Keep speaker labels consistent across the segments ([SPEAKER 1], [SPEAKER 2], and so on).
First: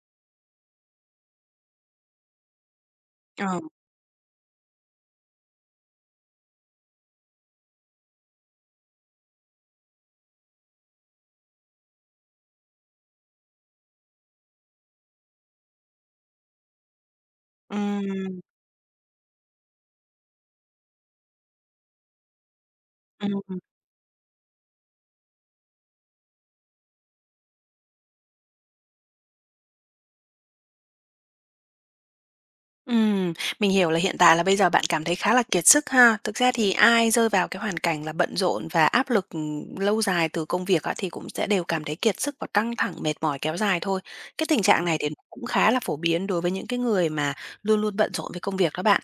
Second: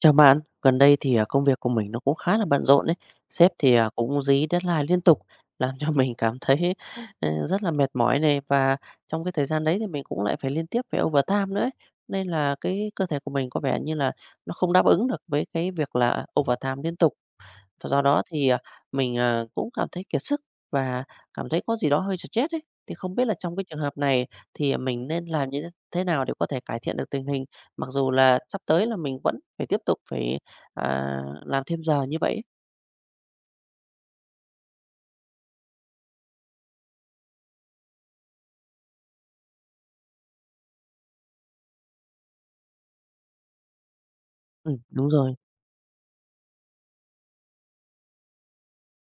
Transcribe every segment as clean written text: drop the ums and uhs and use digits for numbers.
[SPEAKER 1] Chào bạn, gần đây thì công việc của mình nó cũng khá là bận rộn đấy. Sếp
[SPEAKER 2] Ờ,
[SPEAKER 1] thì cũng dí deadline liên tục làm cho mình cảm thấy rất là mệt mỏi này, và trong cái thời gian đấy thì mình cũng lại phải liên tiếp phải overtime nữa ấy. Nên là cái cơ thể của mình có vẻ như là nó không đáp ứng được với cái việc là overtime liên tục, và do đó
[SPEAKER 2] ừm,
[SPEAKER 1] thì, mình cũng cảm thấy kiệt sức và cảm thấy có gì đó hơi stress ấy. Thì không biết là trong
[SPEAKER 2] ừm,
[SPEAKER 1] cái trường hợp này thì mình nên làm như thế nào để có thể cải thiện được tình hình? Mặc dù là sắp tới là mình vẫn phải tiếp tục phải, à, làm thêm giờ như vậy ấy.
[SPEAKER 2] ừm, mình hiểu là hiện tại là bây giờ bạn cảm thấy khá là kiệt sức ha. Thực ra thì ai rơi vào cái hoàn cảnh là bận rộn và áp lực, lâu dài từ công việc á, thì cũng sẽ đều cảm thấy kiệt sức và căng thẳng, mệt mỏi kéo dài thôi. Cái tình trạng này
[SPEAKER 1] Đúng
[SPEAKER 2] thì nó
[SPEAKER 1] rồi.
[SPEAKER 2] cũng khá là phổ biến đối với những cái người mà luôn luôn bận rộn với công việc đó bạn.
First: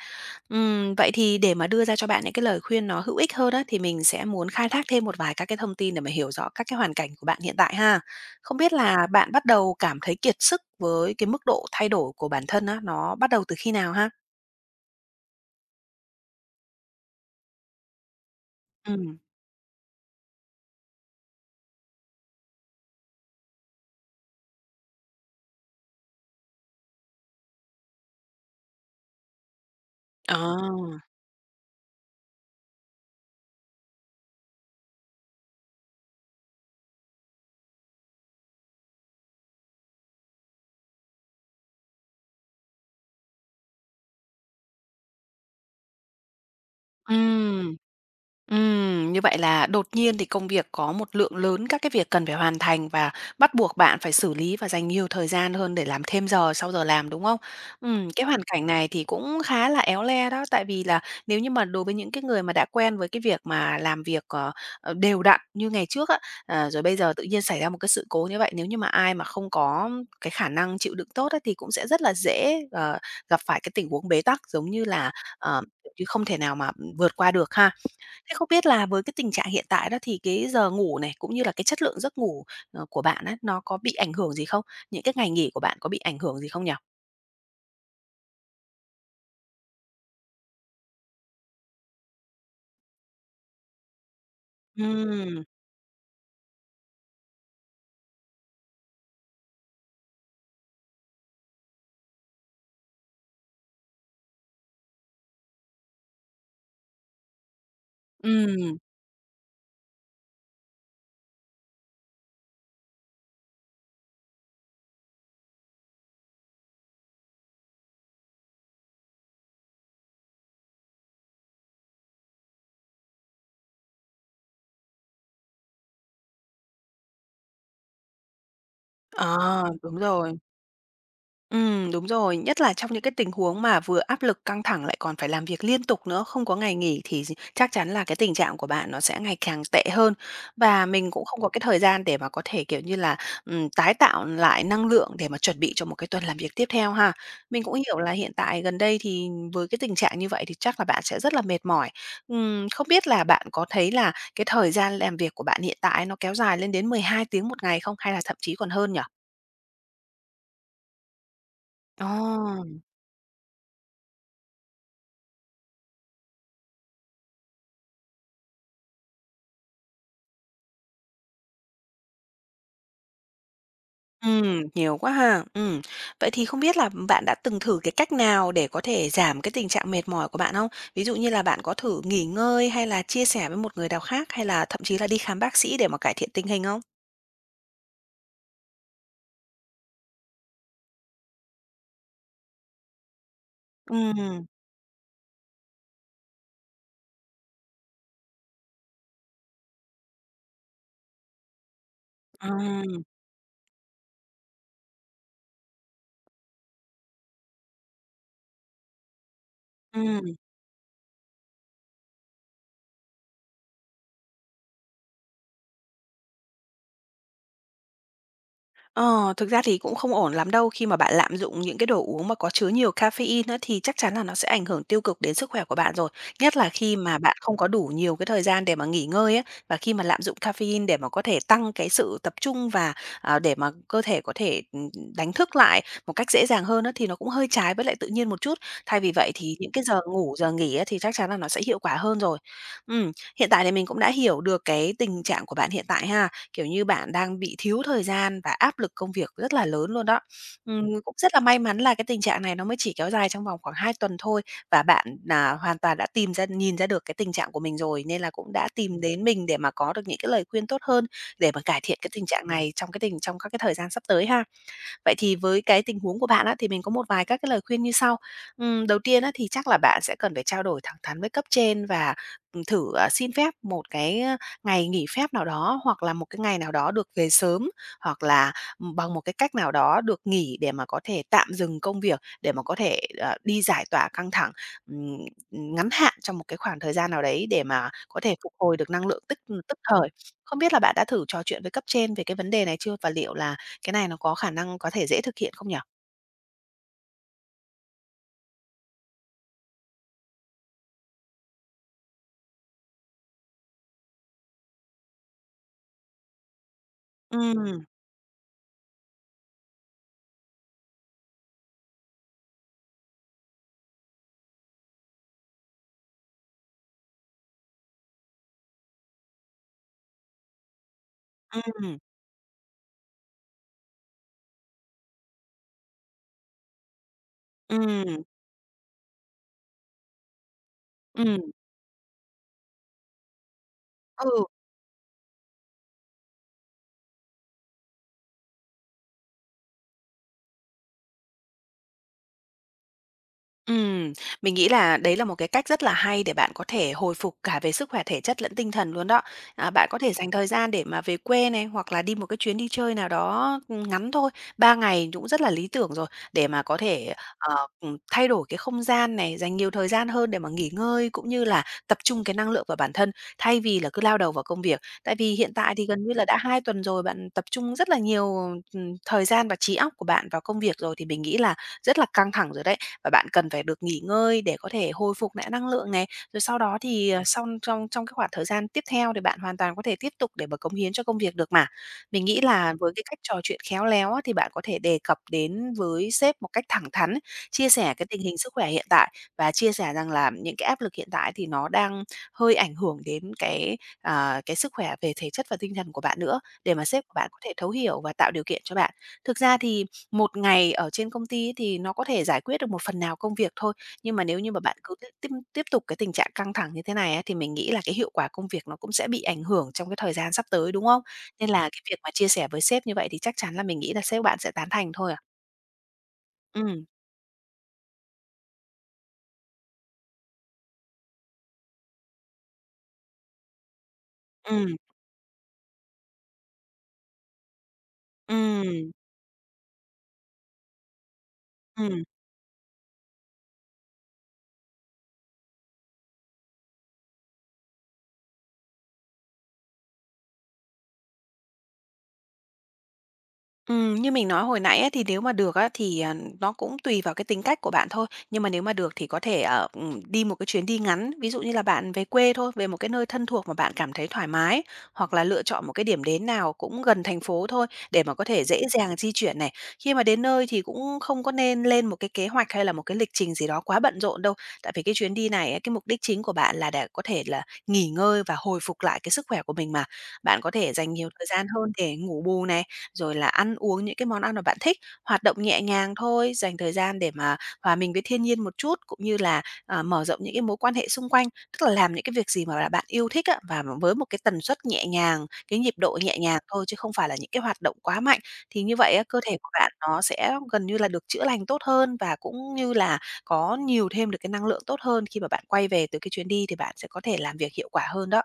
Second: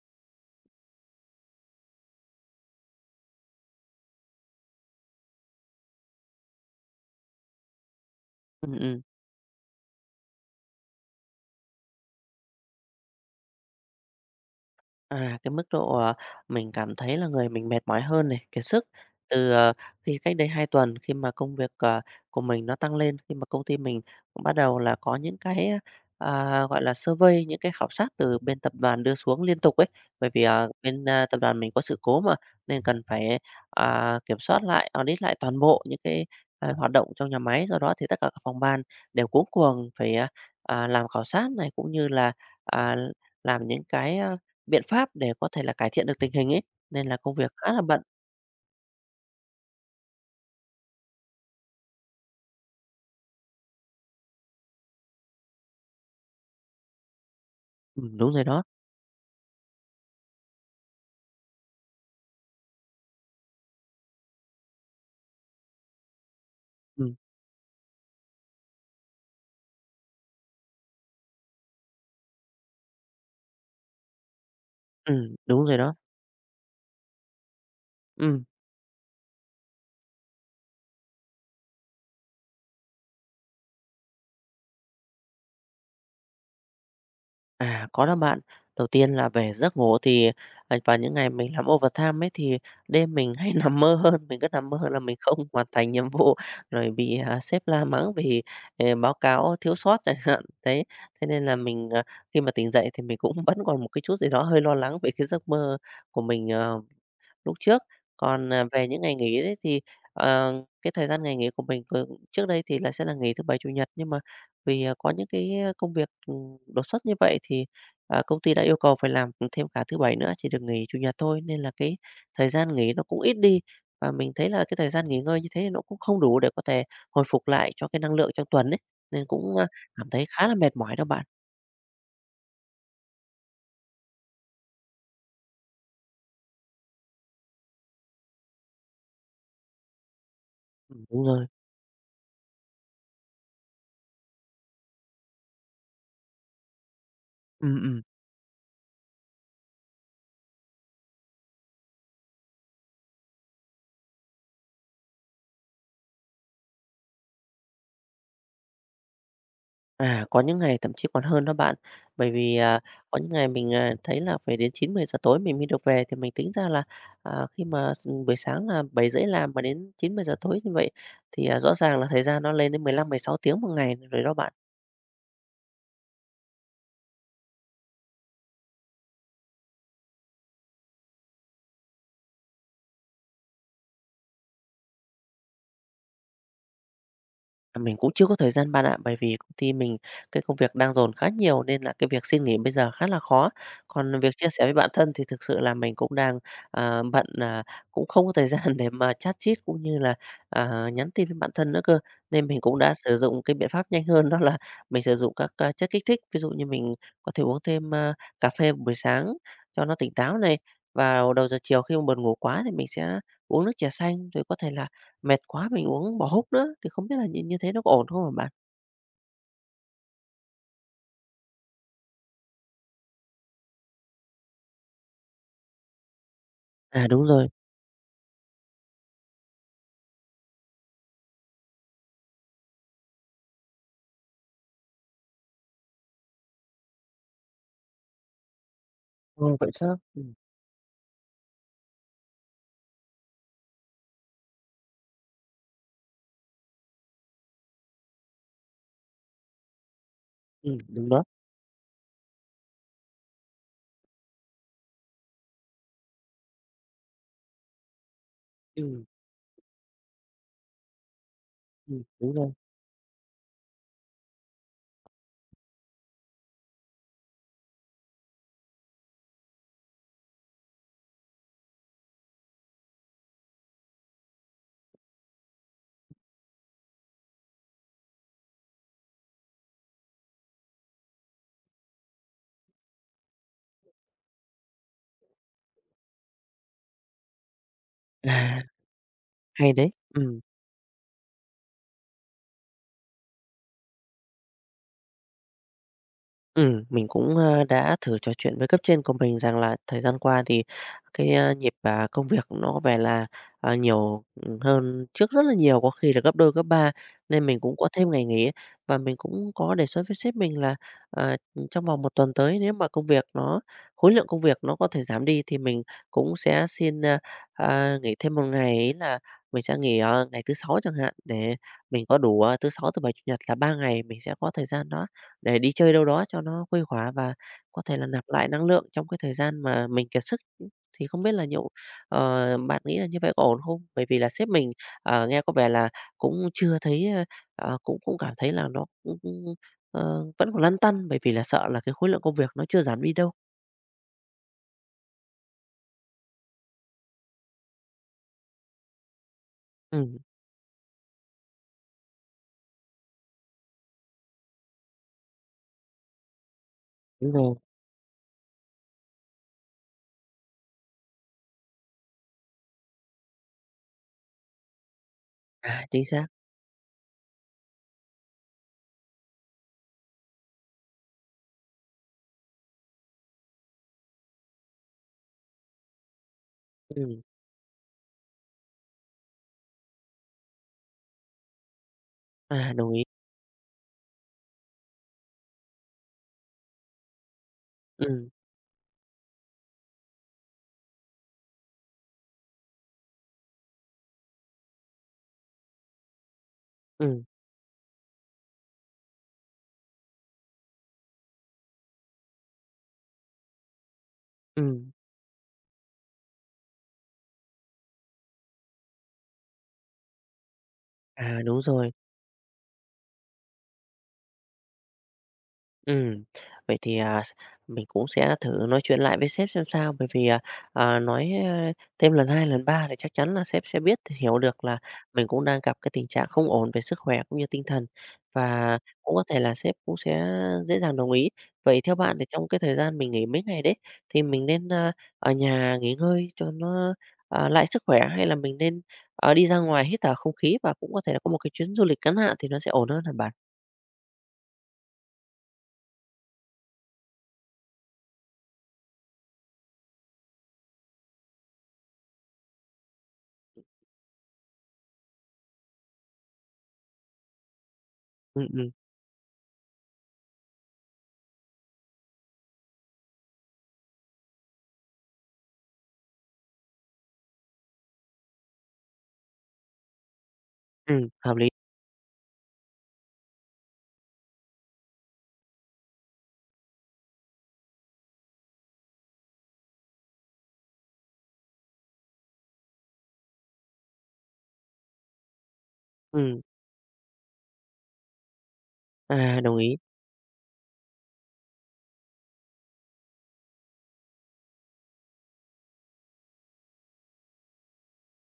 [SPEAKER 2] Vậy thì để mà đưa ra cho bạn những cái lời khuyên nó hữu ích hơn á, thì mình sẽ muốn khai thác thêm một vài các cái thông tin để mà hiểu rõ các cái hoàn cảnh của bạn hiện tại ha. Không
[SPEAKER 1] Ừm,
[SPEAKER 2] biết
[SPEAKER 1] ừm.
[SPEAKER 2] là bạn bắt đầu cảm thấy kiệt sức với cái mức độ thay đổi của bản thân á, nó bắt đầu từ khi nào ha?
[SPEAKER 1] À, cái mức độ, mình cảm thấy là người mình mệt mỏi hơn này, kiệt sức
[SPEAKER 2] Ừm.
[SPEAKER 1] từ khi cách đây 2 tuần khi mà công việc của mình nó tăng lên, khi mà công ty mình cũng bắt đầu là có những cái gọi là survey, những cái khảo sát từ bên tập đoàn đưa xuống liên tục ấy. Bởi
[SPEAKER 2] Ờ.
[SPEAKER 1] vì, ờ, bên tập đoàn mình có sự cố mà, nên cần phải kiểm soát lại, audit lại toàn bộ những cái hoạt động trong nhà máy. Do đó thì tất cả các phòng ban đều cuống cuồng phải làm khảo sát này, cũng như là, à, làm những cái biện pháp để có thể là cải thiện được tình hình ấy, nên là công việc khá
[SPEAKER 2] Ừm.
[SPEAKER 1] là bận.
[SPEAKER 2] Như vậy là đột nhiên thì công việc có một lượng lớn các cái việc cần phải hoàn thành và bắt buộc bạn phải xử lý và dành nhiều thời gian hơn để làm thêm giờ sau giờ làm, đúng không? Ừm, cái
[SPEAKER 1] Đúng
[SPEAKER 2] hoàn
[SPEAKER 1] rồi đó.
[SPEAKER 2] cảnh này thì cũng khá là éo le đó, tại vì là nếu như mà đối với những cái người mà đã quen với cái việc mà làm việc, đều đặn như ngày trước á, rồi bây giờ
[SPEAKER 1] Ừm,
[SPEAKER 2] tự nhiên xảy ra một cái sự cố như vậy, nếu như mà ai mà không có cái khả năng chịu đựng tốt á, thì cũng sẽ rất là dễ, gặp phải cái tình huống bế tắc giống như là,
[SPEAKER 1] đúng rồi đó.
[SPEAKER 2] kiểu không thể nào mà vượt qua được ha. Thế
[SPEAKER 1] Ừm,
[SPEAKER 2] không biết là với cái tình trạng hiện tại đó thì cái giờ ngủ này, cũng như là cái chất lượng giấc ngủ, của bạn á, nó có bị ảnh hưởng gì không? Những cái ngày nghỉ của bạn có bị ảnh hưởng gì không nhỉ?
[SPEAKER 1] có đó bạn. Đầu tiên là về giấc ngủ thì, vào những ngày mình làm overtime ấy, thì đêm mình hay nằm mơ hơn, mình cứ nằm mơ là mình
[SPEAKER 2] Ừm,
[SPEAKER 1] không hoàn thành nhiệm vụ, rồi bị sếp la mắng vì báo cáo thiếu sót chẳng hạn. Thế thế nên là mình, khi mà tỉnh dậy thì mình cũng vẫn còn một cái chút gì đó hơi lo lắng về cái giấc mơ của mình lúc trước. Còn,
[SPEAKER 2] ừm,
[SPEAKER 1] về những ngày nghỉ đấy thì, ờ, cái thời gian ngày nghỉ của mình trước đây thì là sẽ là nghỉ thứ Bảy, Chủ nhật, nhưng mà vì có những cái công việc đột xuất như vậy thì, công ty đã yêu cầu phải làm thêm cả thứ Bảy nữa, chỉ được nghỉ Chủ nhật thôi, nên là cái thời gian nghỉ nó cũng ít đi. Và mình thấy là cái thời gian nghỉ ngơi như thế nó cũng không đủ để có thể hồi phục lại cho cái năng lượng trong tuần ấy, nên cũng,
[SPEAKER 2] ờ,
[SPEAKER 1] a,
[SPEAKER 2] đúng
[SPEAKER 1] cảm thấy
[SPEAKER 2] rồi.
[SPEAKER 1] khá là mệt mỏi đó bạn.
[SPEAKER 2] Đúng rồi, nhất là trong những cái tình huống mà vừa áp lực căng thẳng lại còn phải làm việc liên tục nữa, không có ngày nghỉ thì chắc chắn là cái tình trạng của bạn nó sẽ ngày càng tệ hơn. Và mình
[SPEAKER 1] Đúng
[SPEAKER 2] cũng không
[SPEAKER 1] rồi.
[SPEAKER 2] có cái thời gian để mà có thể, kiểu như là, tái tạo lại năng lượng để mà chuẩn bị cho một cái tuần làm việc tiếp theo ha. Mình cũng hiểu là hiện tại gần đây thì với cái tình trạng như vậy thì chắc là bạn sẽ rất là mệt mỏi. Không biết là bạn có thấy là cái thời gian làm việc của bạn hiện tại nó kéo dài lên đến 12 tiếng một ngày không? Hay là thậm chí còn hơn nhỉ?
[SPEAKER 1] À, có những ngày thậm chí còn hơn đó bạn. Bởi vì,
[SPEAKER 2] Ồ!
[SPEAKER 1] à, có những ngày mình thấy là phải đến 9, 10 giờ tối mình mới được về, thì mình tính ra là, khi mà buổi sáng là 7:30 làm mà đến 9, 10 giờ tối như vậy thì, rõ ràng là thời gian nó lên đến 15, 16 tiếng một ngày rồi đó bạn.
[SPEAKER 2] Nhiều quá ha. Ừm. Vậy thì không biết là bạn đã từng thử cái cách nào để có thể giảm cái tình trạng mệt mỏi của bạn không? Ví dụ như là bạn có thử nghỉ ngơi hay là chia sẻ với một người nào khác hay là thậm chí là đi khám bác sĩ để mà cải thiện tình hình không?
[SPEAKER 1] À, mình cũng chưa có thời gian bạn ạ, bởi vì công ty mình cái công việc đang dồn khá nhiều nên là cái việc xin nghỉ bây giờ khá là khó. Còn việc
[SPEAKER 2] Ừm,
[SPEAKER 1] chia sẻ với bạn thân thì thực sự là mình cũng đang bận, cũng không có thời gian để mà chat chít cũng như là nhắn tin với bạn thân nữa cơ. Nên
[SPEAKER 2] à,
[SPEAKER 1] mình cũng đã sử dụng cái biện pháp nhanh hơn đó là mình sử dụng các chất kích thích, ví dụ như mình có thể uống thêm cà phê buổi sáng cho nó tỉnh
[SPEAKER 2] ừm.
[SPEAKER 1] táo này, và đầu giờ chiều khi mà buồn ngủ quá thì mình sẽ uống nước trà xanh, rồi có thể là mệt quá mình uống bỏ húc nữa, thì không biết là như như thế nó có ổn không hả bạn?
[SPEAKER 2] Ờ, thực ra thì cũng không ổn lắm đâu, khi mà bạn lạm dụng những cái đồ uống mà có chứa nhiều caffeine á, thì chắc chắn là nó sẽ ảnh hưởng tiêu cực đến sức khỏe của bạn rồi. Nhất là khi
[SPEAKER 1] À,
[SPEAKER 2] mà
[SPEAKER 1] đúng
[SPEAKER 2] bạn
[SPEAKER 1] rồi.
[SPEAKER 2] không có đủ nhiều cái thời gian để mà nghỉ ngơi á, và khi mà lạm dụng caffeine để mà có thể tăng cái sự tập trung và, để mà cơ thể có thể, đánh thức lại một cách dễ dàng hơn á, thì nó cũng hơi trái với lại tự nhiên một chút. Thay vì vậy
[SPEAKER 1] Ồ,
[SPEAKER 2] thì
[SPEAKER 1] vậy
[SPEAKER 2] những cái
[SPEAKER 1] sao?
[SPEAKER 2] giờ ngủ, giờ nghỉ á, thì chắc chắn là nó sẽ hiệu quả hơn rồi. Ừm, hiện tại thì mình cũng đã hiểu được cái tình trạng của bạn hiện tại ha. Kiểu như, bạn đang bị thiếu thời gian và áp lực công việc rất là lớn luôn đó. Ừm,
[SPEAKER 1] Đúng
[SPEAKER 2] cũng
[SPEAKER 1] đó.
[SPEAKER 2] rất là may mắn là cái tình trạng này nó mới chỉ kéo dài trong vòng khoảng 2 tuần thôi và bạn là hoàn toàn đã tìm ra nhìn ra được cái tình trạng của mình rồi, nên là cũng đã tìm
[SPEAKER 1] Ừm,
[SPEAKER 2] đến mình để mà có được những cái lời khuyên tốt hơn để mà cải thiện cái tình
[SPEAKER 1] đúng
[SPEAKER 2] trạng
[SPEAKER 1] rồi.
[SPEAKER 2] này trong cái tình trong các cái thời gian sắp tới ha. Vậy thì với cái tình huống của bạn á, thì mình có một vài các cái lời khuyên như sau. Đầu tiên á, thì chắc là bạn sẽ cần phải trao đổi thẳng thắn với cấp trên và thử, xin phép một cái, ngày nghỉ phép nào đó hoặc là một cái ngày nào đó được về sớm, hoặc là bằng một cái cách nào đó được nghỉ để mà có thể tạm dừng công việc, để mà có thể, đi giải tỏa căng thẳng, ngắn hạn trong một cái khoảng thời gian nào đấy để mà có thể phục
[SPEAKER 1] À,
[SPEAKER 2] hồi được năng lượng tức
[SPEAKER 1] hay
[SPEAKER 2] tức
[SPEAKER 1] đấy.
[SPEAKER 2] thời.
[SPEAKER 1] Ừm.
[SPEAKER 2] Không biết là bạn đã thử trò chuyện với cấp trên về cái vấn đề này chưa? Và liệu là cái này nó có khả năng có thể dễ thực hiện không nhỉ?
[SPEAKER 1] Ừ, mình cũng đã thử trò chuyện với cấp trên của mình rằng là thời gian qua thì cái nhịp công việc nó về là nhiều hơn trước rất là nhiều, có khi là gấp đôi, gấp ba, nên mình cũng
[SPEAKER 2] Ừm,
[SPEAKER 1] có thêm ngày nghỉ. Và mình cũng có đề xuất với sếp mình là, à, trong vòng một tuần tới nếu mà công việc nó khối lượng công việc nó có thể giảm đi thì mình cũng sẽ xin nghỉ thêm một ngày ấy là mình sẽ nghỉ ngày thứ Sáu chẳng hạn, để
[SPEAKER 2] ừm,
[SPEAKER 1] mình có đủ thứ Sáu, thứ Bảy, Chủ nhật là 3 ngày mình sẽ có thời gian đó để đi chơi đâu đó cho nó khuây khỏa và có thể là
[SPEAKER 2] ừm,
[SPEAKER 1] nạp lại năng lượng trong cái thời gian mà mình kiệt sức. Thì không biết
[SPEAKER 2] ừm,
[SPEAKER 1] là bạn nghĩ là như vậy có ổn không? Bởi vì là
[SPEAKER 2] ừ.
[SPEAKER 1] sếp mình nghe có vẻ là cũng chưa thấy, cũng cũng cảm thấy là nó cũng cũng, ờ, vẫn còn lăn tăn, bởi vì là sợ là cái khối lượng công việc nó chưa giảm đi đâu.
[SPEAKER 2] Ừm, mình nghĩ là đấy là một cái cách rất là hay để bạn có thể hồi phục cả về sức khỏe thể chất lẫn tinh thần luôn đó. À, bạn có
[SPEAKER 1] Ừ,
[SPEAKER 2] thể dành thời gian để mà về quê này, hoặc là đi một cái chuyến đi chơi nào đó, ngắn thôi, 3 ngày cũng rất là lý tưởng rồi, để mà có thể,
[SPEAKER 1] đúng rồi.
[SPEAKER 2] thay đổi cái không gian này, dành nhiều thời gian hơn để mà nghỉ ngơi, cũng như là tập trung cái năng lượng vào bản thân, thay vì là cứ lao đầu vào công việc. Tại vì hiện tại
[SPEAKER 1] À,
[SPEAKER 2] thì
[SPEAKER 1] chính
[SPEAKER 2] gần như là
[SPEAKER 1] xác.
[SPEAKER 2] đã 2 tuần rồi, bạn tập trung rất là nhiều, thời gian và trí óc của bạn vào công việc rồi, thì mình nghĩ là rất là căng thẳng rồi đấy. Và bạn cần phải được nghỉ ngơi để có thể hồi phục lại năng lượng này. Rồi sau đó thì,
[SPEAKER 1] Ừ.
[SPEAKER 2] xong trong trong cái khoảng thời gian tiếp theo thì bạn hoàn toàn có thể tiếp tục để mà cống hiến cho công việc được mà. Mình nghĩ là
[SPEAKER 1] Đồng
[SPEAKER 2] với cái
[SPEAKER 1] ý.
[SPEAKER 2] cách trò chuyện khéo léo á, thì bạn có thể đề cập đến với sếp một cách thẳng thắn, chia sẻ cái tình
[SPEAKER 1] Ừ,
[SPEAKER 2] hình sức khỏe hiện tại và chia sẻ rằng là những cái áp lực hiện tại thì nó đang hơi ảnh hưởng đến cái, cái sức khỏe về thể chất và tinh thần của bạn nữa, để mà sếp của
[SPEAKER 1] ừ.
[SPEAKER 2] bạn có thể thấu hiểu và tạo điều kiện cho bạn. Thực ra thì một ngày ở trên công ty ấy thì nó có thể giải quyết được một phần nào công việc thôi, nhưng mà nếu như mà bạn
[SPEAKER 1] Ừm.
[SPEAKER 2] cứ tiếp tiếp tiếp tục cái tình trạng căng thẳng như thế này á, thì mình nghĩ là cái hiệu quả công việc nó cũng sẽ bị ảnh hưởng trong cái thời gian sắp tới, đúng không?
[SPEAKER 1] À,
[SPEAKER 2] Nên
[SPEAKER 1] đúng
[SPEAKER 2] là cái
[SPEAKER 1] rồi.
[SPEAKER 2] việc mà chia sẻ với sếp như vậy thì chắc chắn là mình nghĩ là sếp bạn sẽ tán thành thôi à.
[SPEAKER 1] Ừm, vậy
[SPEAKER 2] Ừm,
[SPEAKER 1] thì, à, s mình cũng sẽ thử nói chuyện lại với sếp xem sao, bởi vì nói thêm lần 2 lần 3 thì chắc chắn là sếp sẽ biết, hiểu được
[SPEAKER 2] ừm,
[SPEAKER 1] là mình cũng đang gặp cái tình trạng không ổn về sức khỏe cũng như tinh thần, và
[SPEAKER 2] ừm,
[SPEAKER 1] cũng có thể là sếp cũng sẽ dễ dàng đồng ý. Vậy theo
[SPEAKER 2] ừm.
[SPEAKER 1] bạn thì trong cái thời gian mình nghỉ mấy ngày đấy, thì mình nên ở nhà nghỉ ngơi cho nó lại sức khỏe hay là mình nên đi ra ngoài hít thở không khí và cũng có thể là có một cái chuyến du lịch ngắn hạn thì nó sẽ ổn hơn hả bạn?
[SPEAKER 2] Như mình nói hồi nãy á, thì nếu mà được á, thì, nó cũng tùy vào cái tính cách của bạn thôi. Nhưng mà nếu mà được thì có thể, đi một cái chuyến đi ngắn, ví dụ như là bạn về quê thôi, về một cái nơi thân thuộc mà bạn cảm thấy thoải mái, hoặc là lựa chọn một cái điểm đến nào cũng gần thành phố thôi để mà có thể
[SPEAKER 1] Ừm,
[SPEAKER 2] dễ
[SPEAKER 1] ừm,
[SPEAKER 2] dàng di chuyển này. Khi mà đến nơi thì cũng không có nên lên một cái kế hoạch hay là một cái lịch trình gì đó quá bận rộn đâu. Tại vì cái chuyến đi này á, cái mục đích chính của bạn là để có thể là nghỉ ngơi và hồi phục lại cái sức khỏe của mình mà. Bạn có thể dành nhiều thời
[SPEAKER 1] hợp
[SPEAKER 2] gian
[SPEAKER 1] lý.
[SPEAKER 2] hơn để ngủ bù này, rồi là ăn uống những cái món ăn mà bạn thích, hoạt động nhẹ nhàng thôi, dành thời gian để mà hòa mình với thiên nhiên một chút, cũng như là, mở rộng những cái mối quan hệ xung quanh. Tức là làm những cái việc gì mà là bạn yêu thích á, và với một cái tần suất nhẹ nhàng, cái nhịp độ nhẹ nhàng
[SPEAKER 1] Ừm.
[SPEAKER 2] thôi chứ không phải là những cái hoạt động quá mạnh. Thì như vậy á, cơ thể
[SPEAKER 1] À,
[SPEAKER 2] của
[SPEAKER 1] đồng
[SPEAKER 2] bạn
[SPEAKER 1] ý.
[SPEAKER 2] nó sẽ gần như là được chữa lành tốt hơn và cũng như là có nhiều thêm được cái năng lượng tốt hơn khi mà bạn quay về từ cái chuyến đi thì bạn sẽ có thể làm việc hiệu quả hơn đó.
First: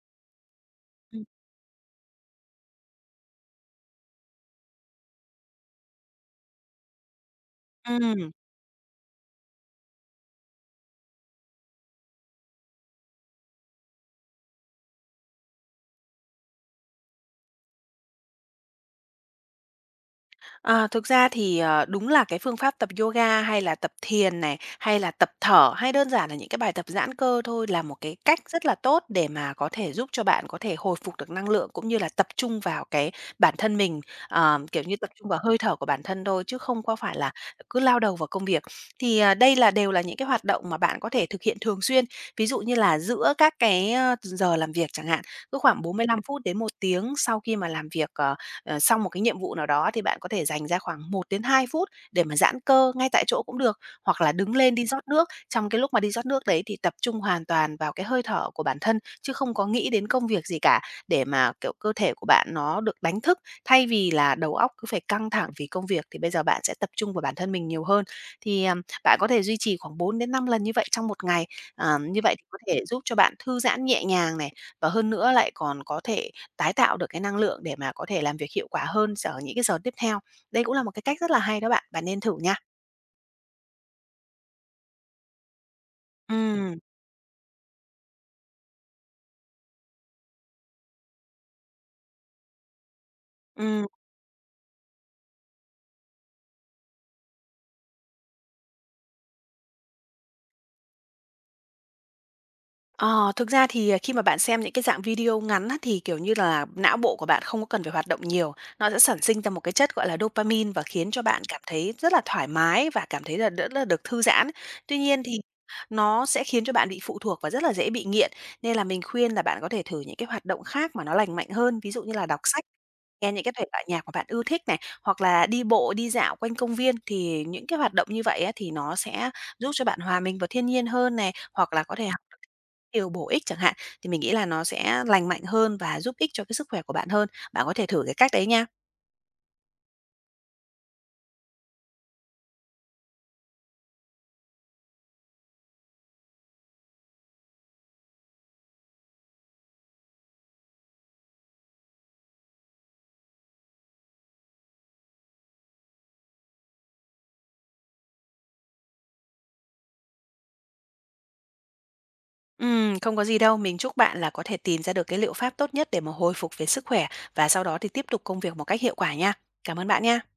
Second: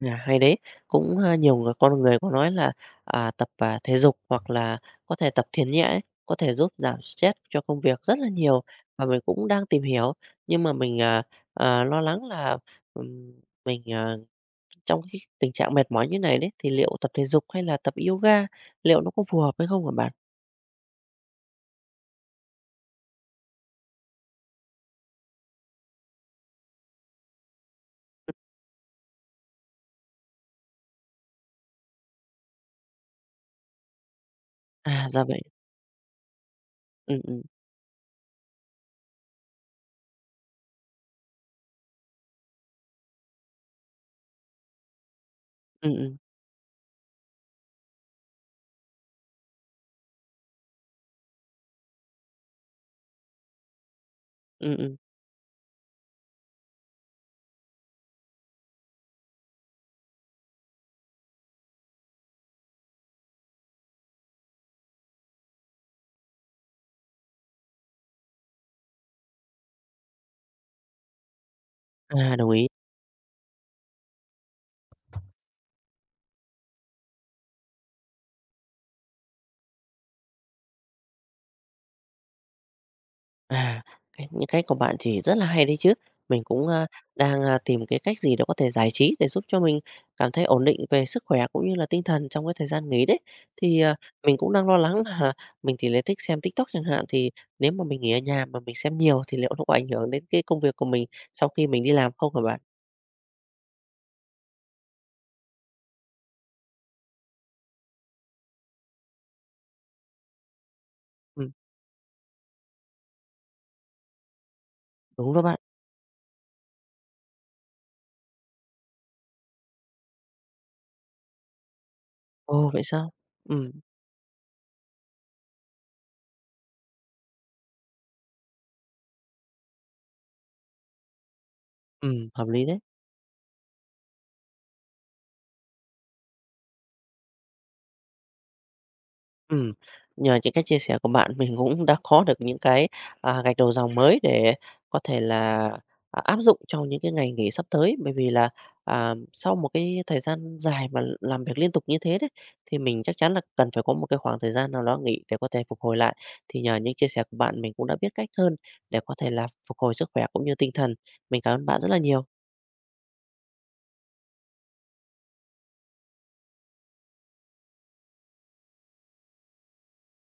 [SPEAKER 1] À, hay đấy. Cũng,
[SPEAKER 2] Ừm.
[SPEAKER 1] a, nhiều người con người có nói là tập thể dục hoặc là có thể tập thiền nhẹ ấy, có thể giúp giảm stress cho công việc rất là
[SPEAKER 2] Ừm.
[SPEAKER 1] nhiều và mình cũng đang tìm hiểu. Nhưng mà mình lo lắng là, ừm, mình, à, trong cái tình trạng mệt mỏi như này đấy, thì liệu tập thể dục hay là tập yoga, liệu nó có phù hợp hay không hả bạn?
[SPEAKER 2] À, thực ra thì, đúng là cái phương pháp tập yoga hay là tập thiền này, hay là tập thở, hay đơn giản là những cái bài tập giãn cơ thôi là một cái cách rất là tốt để mà có thể giúp cho bạn có thể hồi phục được năng lượng, cũng như là tập trung vào cái bản thân mình, kiểu như,
[SPEAKER 1] À,
[SPEAKER 2] tập
[SPEAKER 1] ra
[SPEAKER 2] trung vào
[SPEAKER 1] vậy.
[SPEAKER 2] hơi thở của bản thân thôi, chứ không có phải
[SPEAKER 1] Ừm,
[SPEAKER 2] là
[SPEAKER 1] ừm.
[SPEAKER 2] cứ lao đầu vào công việc. Thì, đây là đều là những cái hoạt động mà bạn có thể thực hiện thường xuyên, ví dụ như là giữa các cái, giờ làm việc chẳng hạn, cứ khoảng
[SPEAKER 1] Ừm,
[SPEAKER 2] bốn mươi
[SPEAKER 1] ừm.
[SPEAKER 2] lăm phút đến 1 tiếng sau khi mà làm việc, xong một cái nhiệm vụ nào đó thì bạn có thể dành ra khoảng 1 đến 2 phút để mà giãn cơ ngay tại chỗ cũng được, hoặc là đứng lên
[SPEAKER 1] Ừm,
[SPEAKER 2] đi
[SPEAKER 1] ừm.
[SPEAKER 2] rót nước. Trong cái lúc mà đi rót nước đấy thì tập trung hoàn toàn vào cái hơi thở của bản thân chứ không có nghĩ đến công việc gì cả, để mà, kiểu, cơ thể của bạn nó được đánh thức. Thay vì là đầu óc cứ phải căng thẳng vì công việc thì bây giờ bạn sẽ tập trung vào bản thân mình nhiều hơn. Thì, bạn có thể duy trì khoảng 4 đến 5 lần như vậy trong một ngày. Như vậy
[SPEAKER 1] À,
[SPEAKER 2] thì
[SPEAKER 1] đồng
[SPEAKER 2] có
[SPEAKER 1] ý.
[SPEAKER 2] thể giúp cho bạn thư giãn nhẹ nhàng này, và hơn nữa lại còn có thể tái tạo được cái năng lượng để mà có thể làm việc hiệu quả hơn ở những cái giờ tiếp theo. Đây cũng là một cái cách rất là hay đó bạn, bạn nên thử nha.
[SPEAKER 1] À, cái những cách của bạn thì rất là hay đấy chứ. Mình cũng,
[SPEAKER 2] Ừm,
[SPEAKER 1] a, đang, a, tìm cái cách gì đó có thể giải trí để giúp cho mình cảm thấy ổn định về sức khỏe cũng như là tinh thần trong cái thời gian nghỉ đấy. Thì,
[SPEAKER 2] ừm.
[SPEAKER 1] à, mình cũng đang lo lắng là mình thì lại thích xem TikTok chẳng hạn, thì nếu mà mình nghỉ ở nhà mà mình xem nhiều thì liệu nó có ảnh hưởng đến cái công việc của mình sau khi mình đi làm không hả bạn?
[SPEAKER 2] Ờ, Thực ra thì, khi mà bạn xem những cái dạng video ngắn á, thì, kiểu như là, não bộ của bạn không có cần phải hoạt động nhiều, nó sẽ sản sinh ra một cái chất, gọi là, dopamine và khiến cho bạn
[SPEAKER 1] Ừm,
[SPEAKER 2] cảm thấy rất là thoải mái và cảm thấy là rất là được thư giãn. Tuy nhiên thì
[SPEAKER 1] đúng đó bạn.
[SPEAKER 2] nó sẽ khiến cho bạn bị phụ thuộc và rất là dễ bị nghiện, nên là mình khuyên là bạn có thể thử những cái hoạt động khác mà nó lành mạnh hơn, ví dụ như là đọc sách,
[SPEAKER 1] Ồ, vậy sao?
[SPEAKER 2] nghe những cái thể
[SPEAKER 1] Ừm,
[SPEAKER 2] loại nhạc mà bạn ưa thích này, hoặc là đi bộ, đi dạo quanh công viên. Thì những cái hoạt động như vậy á, thì nó sẽ giúp cho bạn hòa mình vào thiên nhiên hơn này, hoặc là có thể
[SPEAKER 1] hợp lý đấy.
[SPEAKER 2] điều bổ ích chẳng hạn, thì mình nghĩ là nó sẽ lành mạnh hơn và giúp ích cho cái sức khỏe của bạn hơn. Bạn có thể thử cái cách đấy nha.
[SPEAKER 1] Ừm, nhờ những cái chia sẻ của bạn mình cũng đã có được những cái gạch đầu dòng mới để có thể là áp dụng trong những cái ngày nghỉ sắp tới. Bởi vì là, sau một cái thời gian dài mà làm việc liên tục như thế đấy, thì mình chắc chắn là cần phải có một cái khoảng thời gian nào đó nghỉ để có thể phục hồi lại. Thì nhờ những chia sẻ của bạn mình cũng đã biết cách hơn để có thể là phục hồi sức khỏe cũng như tinh thần. Mình cảm ơn bạn rất là nhiều.
[SPEAKER 2] Không có gì đâu, mình chúc bạn là có thể tìm ra được cái liệu pháp tốt nhất để mà hồi phục về sức khỏe và sau đó thì tiếp tục công việc một cách hiệu quả nha. Cảm ơn bạn nha.